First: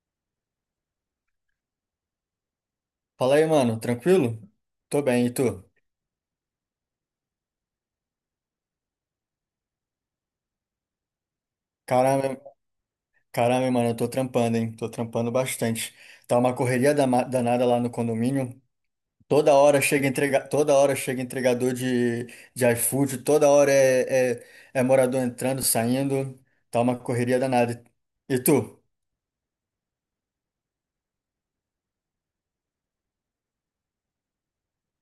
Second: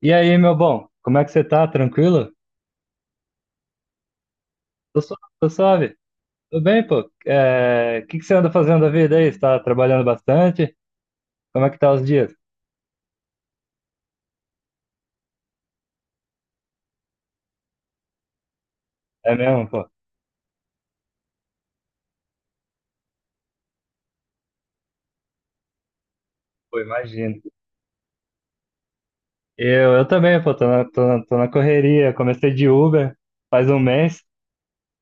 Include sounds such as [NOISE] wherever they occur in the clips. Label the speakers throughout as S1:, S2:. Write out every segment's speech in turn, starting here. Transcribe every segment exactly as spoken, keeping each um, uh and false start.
S1: E aí, meu bom, como é que você tá? Tranquilo?
S2: Fala aí, mano, tranquilo?
S1: Tô,
S2: Tô
S1: su-
S2: bem, e
S1: tô
S2: tu?
S1: suave. Tudo bem, pô? É, o que que você anda fazendo da vida aí? Você tá trabalhando bastante? Como é que tá os dias?
S2: Caramba, caramba, mano, eu tô trampando, hein? Tô trampando bastante. Tá uma correria dama- danada lá no condomínio.
S1: É
S2: Toda
S1: mesmo,
S2: hora
S1: pô?
S2: chega entrega, toda hora chega entregador de, de iFood, toda hora é, é, é morador entrando, saindo.
S1: Pô,
S2: Tá uma correria
S1: imagino.
S2: danada. E tu?
S1: Eu, eu também, pô, tô na, tô na, tô na correria. Comecei de Uber faz um mês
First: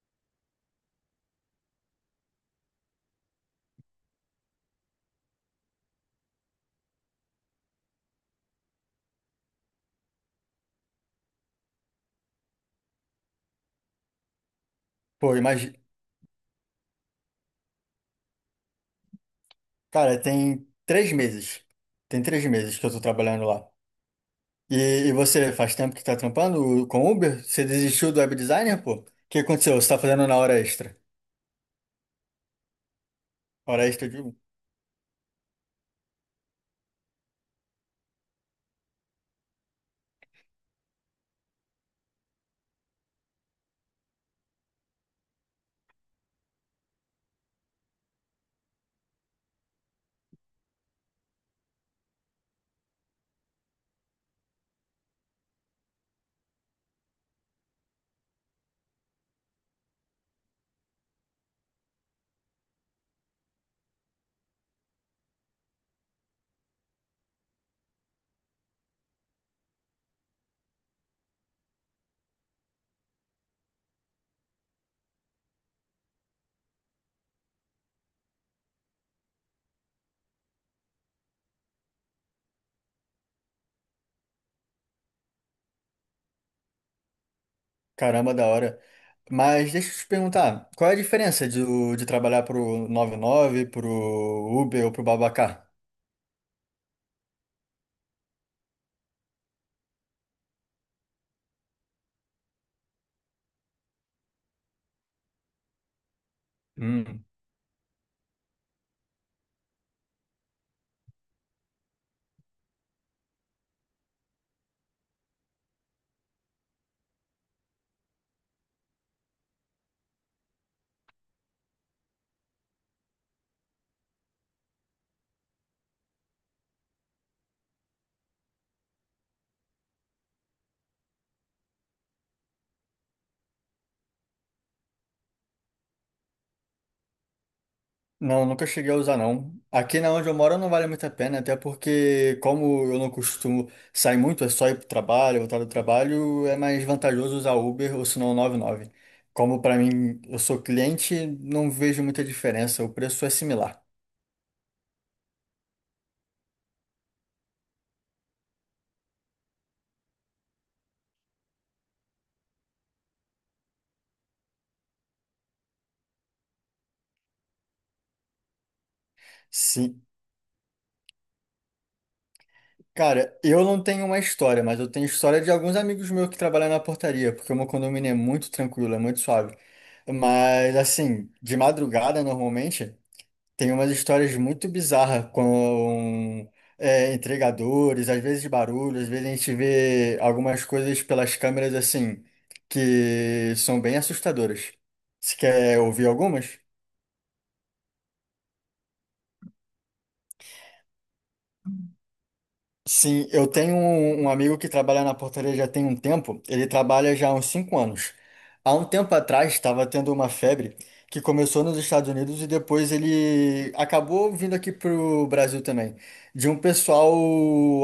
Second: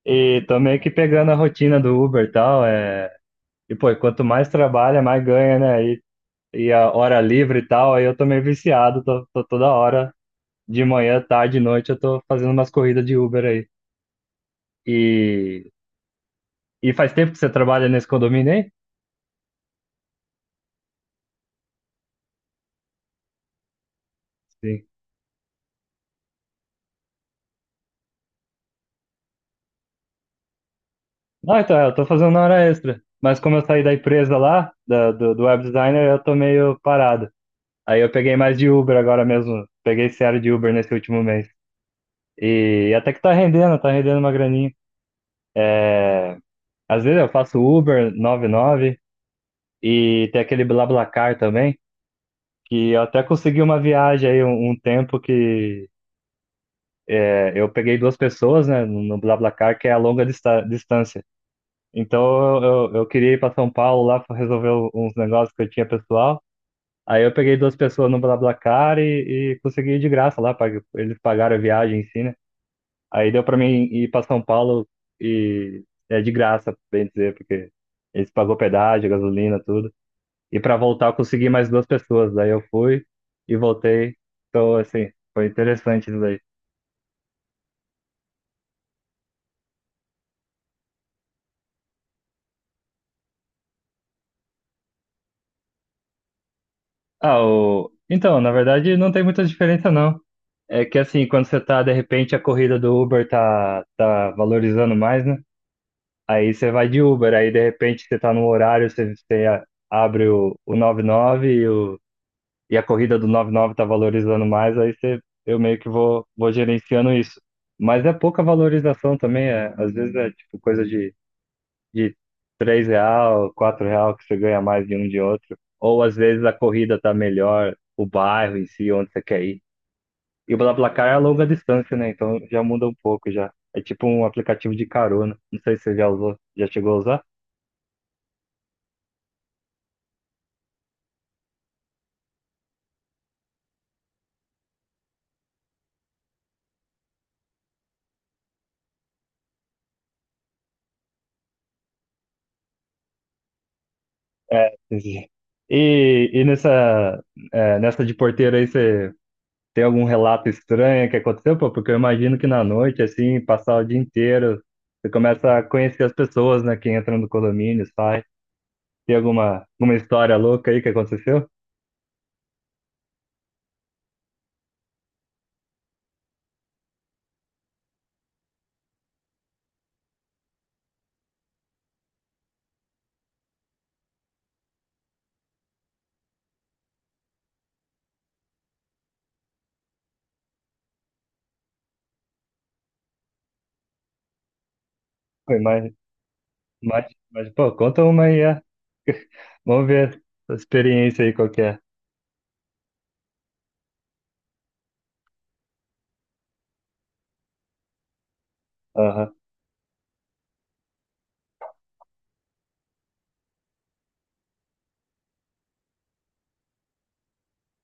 S1: e tô meio que pegando a rotina do Uber e tal. É... E, pô, quanto mais trabalha, mais ganha, né? E, e a hora livre e tal, aí eu tô meio viciado, tô, tô toda hora, de manhã, tarde, noite, eu tô fazendo umas corridas de Uber aí.
S2: Pô,
S1: E,
S2: imagina.
S1: e faz tempo que você trabalha nesse condomínio aí?
S2: Cara, tem três meses. Tem três meses que eu tô trabalhando lá.
S1: Sim.
S2: E, e você faz tempo que tá trampando com Uber? Você desistiu do web designer, pô? O que aconteceu? Você tá fazendo na hora extra?
S1: Não, então, é, eu tô fazendo hora extra. Mas como eu saí
S2: Hora
S1: da
S2: extra de
S1: empresa lá, da- do, do web designer, eu tô meio parado. Aí eu peguei mais de Uber agora mesmo. Peguei sério de Uber nesse último mês. E até que tá rendendo, tá rendendo uma graninha. É, às vezes eu faço Uber noventa e nove e tem aquele BlaBlaCar também, que eu até consegui uma viagem aí um, um tempo que é, eu peguei duas pessoas, né, no no BlaBlaCar, que é a longa dista- distância. Então eu, eu, eu queria ir para São Paulo lá para resolver uns negócios que eu tinha pessoal. Aí eu peguei duas pessoas no BlaBlaCar e, e consegui ir de graça lá, pag- eles pagaram a viagem em si, né? Aí deu para mim ir para São Paulo e é de graça, bem dizer, porque eles pagou pedágio, gasolina, tudo. E para voltar eu consegui mais duas pessoas, daí eu fui e voltei. Então, assim, foi interessante isso daí.
S2: caramba da hora. Mas deixa eu te perguntar, qual é a diferença de, de trabalhar pro noventa e nove, pro Uber ou pro Babacar?
S1: Ah, o... então, na verdade, não tem muita diferença, não. É que assim, quando você tá, de repente, a corrida do Uber tá, tá valorizando mais, né? Aí você vai de Uber, aí de repente você tá no horário, você, você a- abre o, o noventa e nove, e, nove e, o, e a corrida do noventa e nove tá valorizando mais, aí você, eu meio que vou, vou gerenciando isso. Mas é pouca valorização também, é, às vezes é tipo coisa de de três real, quatro real que você ganha mais de um de outro. Ou às vezes a corrida tá melhor, o bairro em si, onde você quer ir. E o BlaBlaCar é a longa distância, né? Então já muda um pouco já. É tipo um aplicativo de carona. Não sei se você já usou, já chegou a usar?
S2: Não, nunca cheguei a usar não. Aqui na onde eu moro não vale muito a pena, até porque como eu não costumo sair muito, é só ir pro trabalho, voltar do trabalho, é mais vantajoso usar Uber ou se não noventa e nove. Como para mim, eu sou cliente, não vejo muita diferença, o preço é similar.
S1: [LAUGHS] E, e nessa, é, nessa de porteiro aí, você tem algum relato estranho que aconteceu? Pô, porque eu imagino que na noite, assim, passar o dia inteiro, você começa a conhecer as pessoas, né? Que entram no condomínio, sai. Tem alguma, alguma
S2: Sim.
S1: história louca aí que aconteceu?
S2: Cara, eu não tenho uma história, mas eu tenho história de alguns amigos meus que trabalham na portaria, porque o meu condomínio é muito tranquilo, é muito suave. Mas assim, de madrugada normalmente tem umas histórias muito bizarras com é, entregadores, às vezes barulho, às vezes a gente vê algumas coisas pelas câmeras assim, que são bem assustadoras. Você
S1: Foi
S2: quer
S1: mais,
S2: ouvir algumas?
S1: mais, mais, Pô, conta uma aí, é. Vamos ver a experiência aí qual que é.
S2: Sim, eu tenho um, um amigo que trabalha na portaria já tem um tempo, ele trabalha já há uns cinco anos. Há um tempo
S1: Aham.
S2: atrás estava tendo uma febre que começou nos Estados Unidos e depois ele acabou vindo aqui para o Brasil também. De um pessoal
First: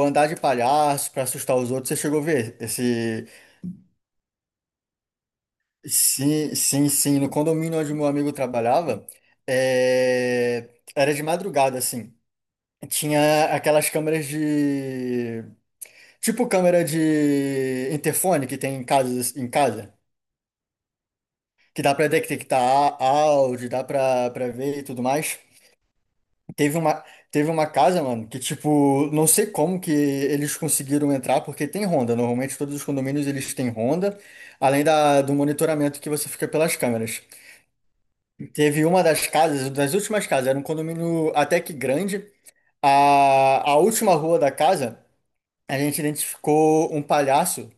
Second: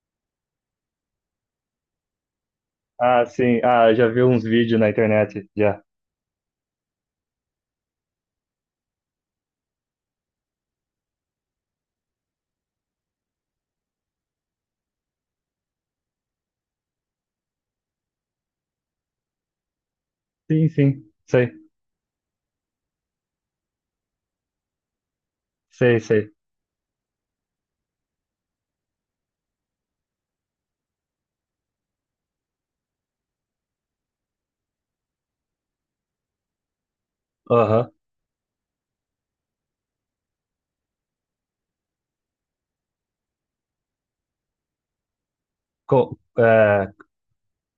S2: andar de palhaço para assustar os outros, você chegou a ver
S1: Ah,
S2: esse...
S1: sim. Ah, já vi uns vídeos na internet, já.
S2: Sim, sim, sim, no condomínio onde meu amigo trabalhava, é, era de madrugada, assim. Tinha aquelas câmeras de tipo câmera de interfone que tem em casa, em casa,
S1: Sim, sim. Sei,
S2: que dá pra detectar á- áudio, dá pra, pra ver e tudo mais.
S1: sei, sei.
S2: Teve uma, Teve uma casa, mano, que tipo, não sei como que eles conseguiram entrar, porque tem ronda. Normalmente todos os condomínios eles têm ronda, além da, do monitoramento que você fica pelas câmeras.
S1: Aham.
S2: Teve uma das casas, das últimas casas, era um condomínio até que grande. A, a última rua da casa, a gente
S1: Co- É,
S2: identificou um palhaço.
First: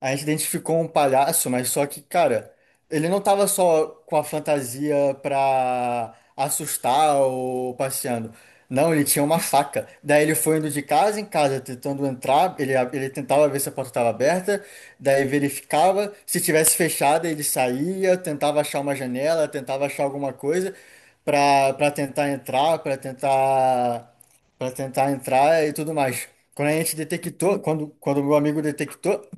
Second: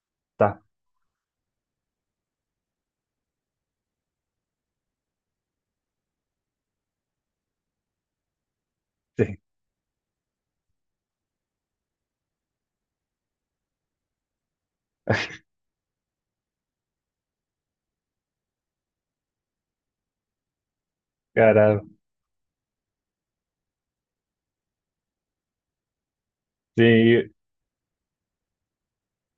S2: A gente
S1: tá.
S2: identificou um palhaço, mas só que, cara, ele não tava só com a fantasia pra assustar ou passeando. Não, ele tinha
S1: Sim.
S2: uma faca. Daí ele foi indo de casa em casa, tentando entrar. Ele, ele tentava ver se a porta estava aberta, daí verificava. Se tivesse fechada, ele saía, tentava achar uma janela, tentava achar alguma coisa pra,
S1: Caramba.
S2: pra tentar entrar, pra tentar para tentar entrar e tudo mais. Quando a
S1: Sim.
S2: gente
S1: e-
S2: detectou, quando, quando o meu amigo detectou,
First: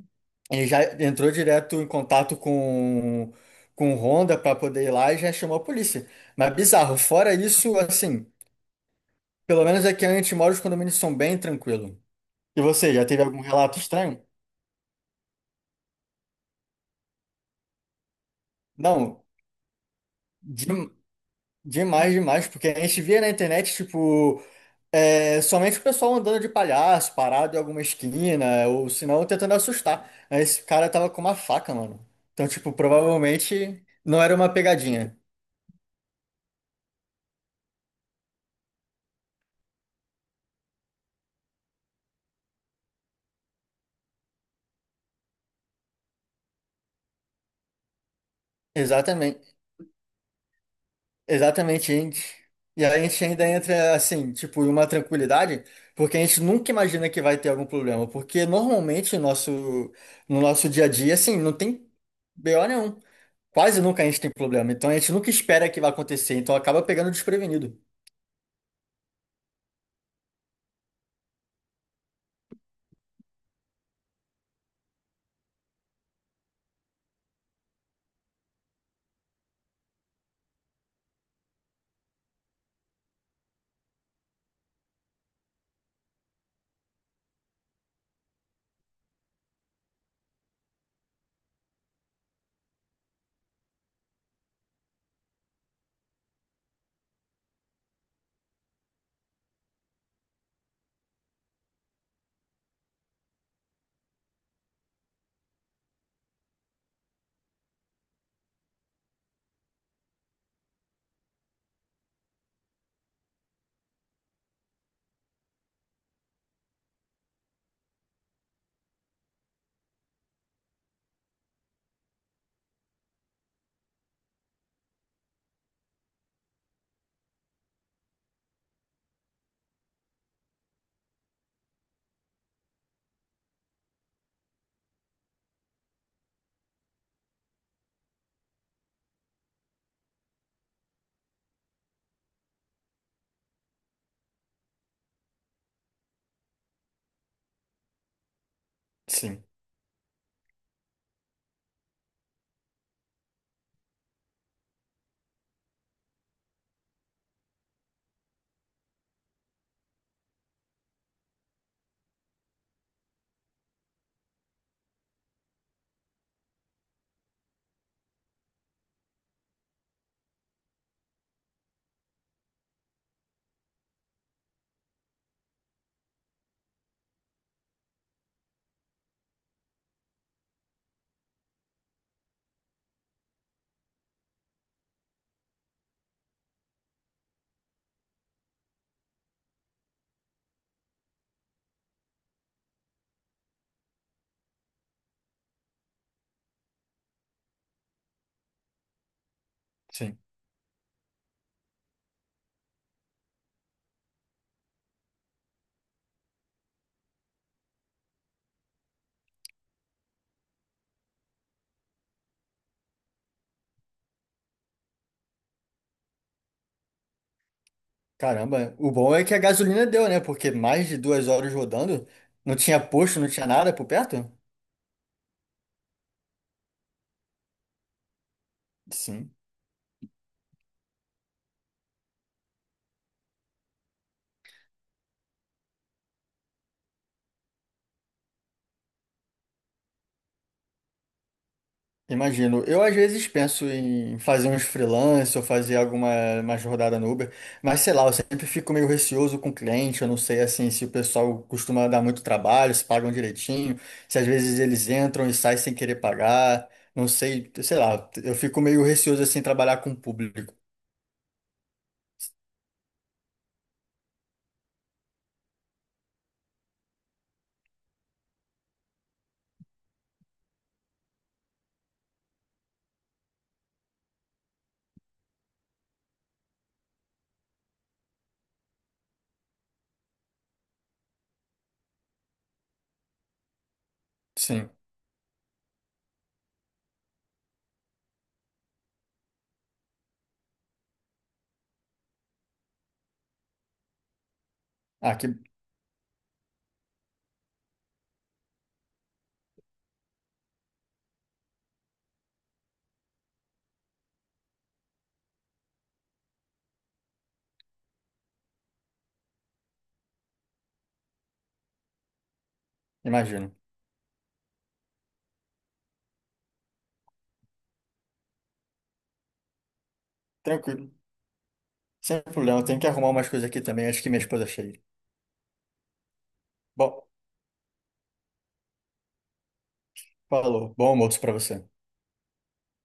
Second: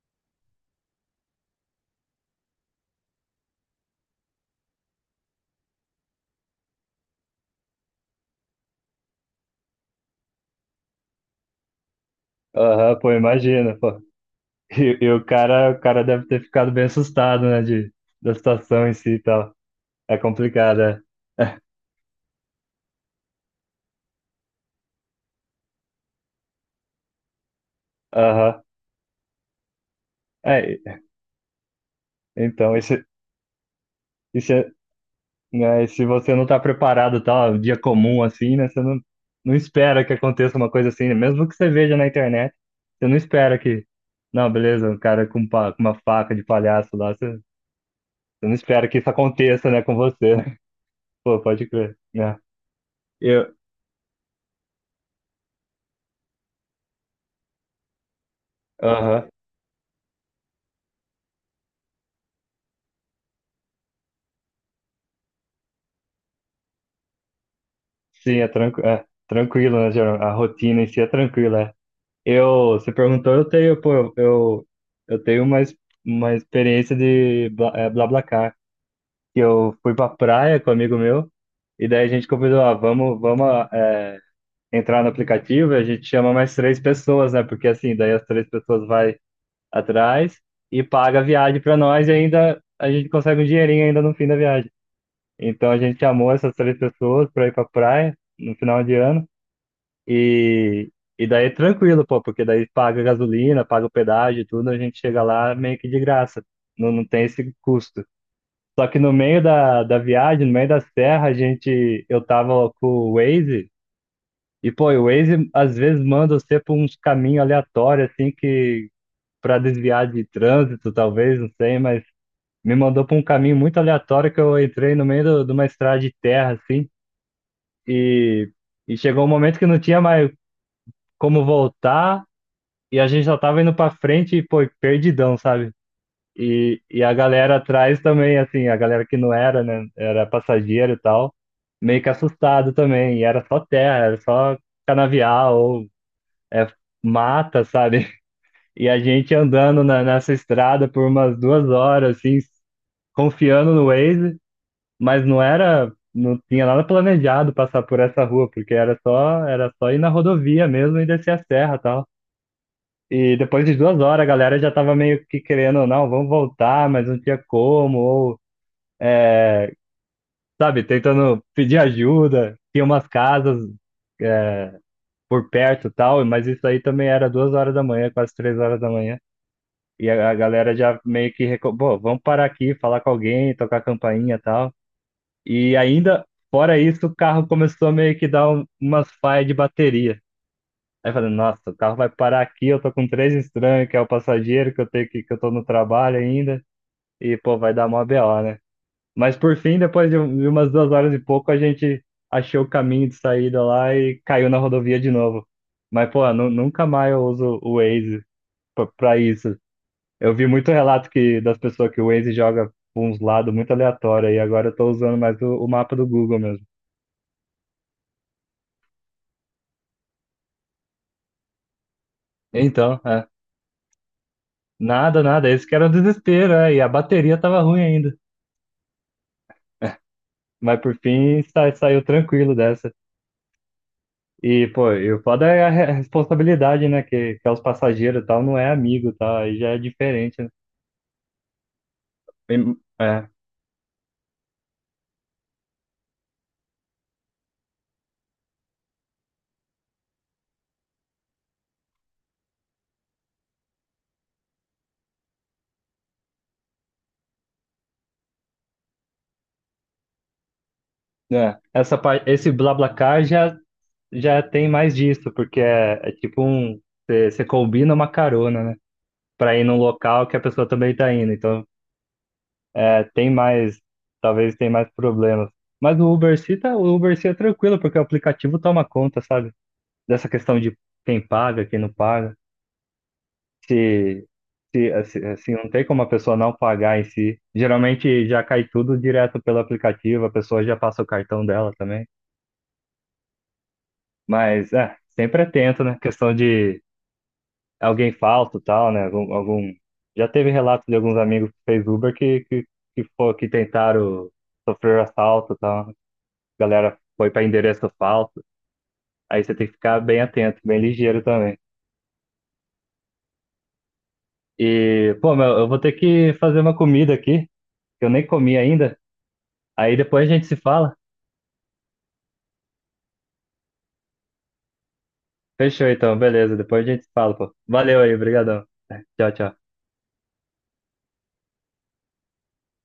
S2: ele já entrou direto em contato com, com o Honda para poder ir lá e já chamou a polícia. Mas bizarro, fora isso, assim, pelo menos aqui onde a gente mora, os condomínios são bem tranquilos. E você,
S1: Aham,
S2: já
S1: pô,
S2: teve algum
S1: imagina,
S2: relato
S1: pô.
S2: estranho?
S1: E, e o cara, o cara deve ter ficado bem assustado, né, de, da situação em si e
S2: Não,
S1: tal. É complicado,
S2: dem-
S1: é. [LAUGHS]
S2: demais, demais, porque a gente via na internet, tipo, é, somente o pessoal andando de palhaço, parado em alguma
S1: Aham.
S2: esquina, ou se não, tentando assustar. Aí esse cara
S1: É,
S2: tava com uma faca, mano. Então, tipo,
S1: então, isso,
S2: provavelmente não era uma
S1: isso,
S2: pegadinha.
S1: né? E se você não tá preparado, tá, um dia comum assim, né? Você não, não espera que aconteça uma coisa assim, né? Mesmo que você veja na internet, você não espera que, não, beleza, um cara com, pa- com uma faca de palhaço lá, você, você não espera que isso
S2: Exatamente.
S1: aconteça, né, com você, né? [LAUGHS] Pô, pode
S2: Exatamente, a
S1: crer,
S2: gente.
S1: né?
S2: E aí a gente ainda
S1: Eu,
S2: entra assim, tipo, em uma tranquilidade, porque a gente nunca imagina que vai ter algum problema, porque normalmente no
S1: aham,
S2: nosso, no nosso dia a dia, assim, não tem B O nenhum. Quase nunca a gente tem problema, então a gente nunca espera que vai acontecer, então acaba pegando desprevenido.
S1: sim, é, tranqu é tranquilo, né, geral, a rotina em si é tranquila, é. Eu, você perguntou, eu tenho, pô, eu, eu tenho uma, ex- uma experiência de Bla, é, BlaBlaCar, que eu fui pra praia com um amigo meu, e daí a gente convidou, ah, vamos, vamos é, entrar no aplicativo e a gente chama mais três pessoas, né? Porque assim, daí as três pessoas vai atrás e paga a viagem pra nós e ainda a gente consegue um dinheirinho ainda no fim da viagem. Então a gente chamou essas três pessoas pra ir pra praia no final de ano e, e daí é tranquilo, pô, porque daí paga gasolina, paga o pedágio e tudo, a gente chega lá meio que de graça. Não, não tem esse custo. Só que no meio da, da viagem, no meio da serra, a gente, eu tava com o Waze, e pô, o Waze às vezes manda você por uns caminhos aleatórios, assim, que pra desviar de trânsito, talvez, não sei, mas me mandou pra um caminho muito aleatório que eu entrei no meio do- de uma estrada de terra, assim, e, e chegou um momento que não tinha mais como voltar, e a gente só tava indo pra frente e, pô, perdidão, sabe? E, e a galera atrás também, assim, a galera que não era, né? Era passageiro e tal, meio que assustado também. E era só terra, era só canavial ou é, mata, sabe? [LAUGHS] E a gente
S2: Sim,
S1: andando na, nessa estrada por umas duas horas, assim, confiando no Waze, mas não era, não tinha nada planejado passar por essa rua, porque era só, era só ir na rodovia mesmo e descer a serra e tal. E depois de duas horas, a galera já tava meio que querendo, não, vamos voltar, mas não tinha como, ou sabe, tentando pedir ajuda. Tinha umas casas é, por perto e tal, mas isso aí também era duas horas da manhã, quase três horas da manhã. E a, a galera já meio que reco... Pô, vamos parar aqui, falar com alguém, tocar campainha e tal. E ainda, fora isso, o carro começou a meio que dar um, umas falhas de bateria. Aí eu falei, nossa, o carro vai parar aqui, eu tô com três estranhos, que é o passageiro, que eu tenho que, que eu tô no trabalho ainda, e pô, vai dar mó B O, né? Mas por fim, depois
S2: sim.
S1: de um- de umas duas horas e pouco, a gente achou o caminho de saída lá e caiu na rodovia de novo. Mas, pô, nu- nunca mais eu uso o Waze pra, pra isso. Eu vi muito relato que, das pessoas que o Waze joga pra uns lados muito aleatórios, e agora eu tô usando mais o, o mapa do Google mesmo.
S2: Caramba, o bom é que a gasolina deu, né? Porque mais de duas horas rodando, não tinha
S1: Então,
S2: posto,
S1: é,
S2: não tinha nada por perto?
S1: nada, nada, esse que era o desespero, é, e a bateria tava ruim ainda.
S2: Sim.
S1: Mas por fim, sa- saiu tranquilo dessa. E, pô, e o foda é a re- a responsabilidade, né? Que, que é os passageiros e tal, não é amigo, tá? Aí já é diferente, né?
S2: Imagino.
S1: Tem-
S2: Eu às
S1: É,
S2: vezes penso em fazer uns freelance ou fazer alguma uma rodada no Uber, mas sei lá, eu sempre fico meio receoso com o cliente, eu não sei assim se o pessoal costuma dar muito trabalho, se pagam direitinho, se às vezes eles entram e saem sem querer pagar, não sei, sei lá, eu fico meio receoso assim em trabalhar com o público.
S1: é. Essa, par- esse BlaBlaCar já, já tem mais disso, porque é, é tipo um. Você combina uma carona, né? Pra ir num local que a pessoa também tá indo. Então, é, tem mais. Talvez tem mais problemas. Mas o Uber se tá, o Uber se é tranquilo, porque o aplicativo toma conta, sabe? Dessa questão de quem paga, quem não paga. se,
S2: Sim.
S1: se, assim, assim, não tem como a pessoa não pagar em si. Geralmente já cai tudo direto pelo aplicativo, a pessoa já passa o cartão dela também. Mas é,
S2: Ah, que
S1: sempre atento, né? Questão de alguém falso e tal, né? Algum, algum... Já teve relato de alguns amigos que fez Uber que, que, que, fo- que tentaram sofrer assalto e tal, né? Galera foi para endereço falso. Aí você tem que ficar bem atento, bem ligeiro também.
S2: imagino.
S1: E, pô, meu, eu vou ter que fazer uma comida aqui, que eu nem comi ainda. Aí depois a gente se
S2: Tranquilo.
S1: fala.
S2: Sem problema, eu tenho que arrumar umas coisas aqui também, acho que minha esposa chega.
S1: Fechou então, beleza. Depois a
S2: Bom,
S1: gente fala, pô. Valeu aí, brigadão. Tchau, tchau.
S2: falou. Bom almoço pra você.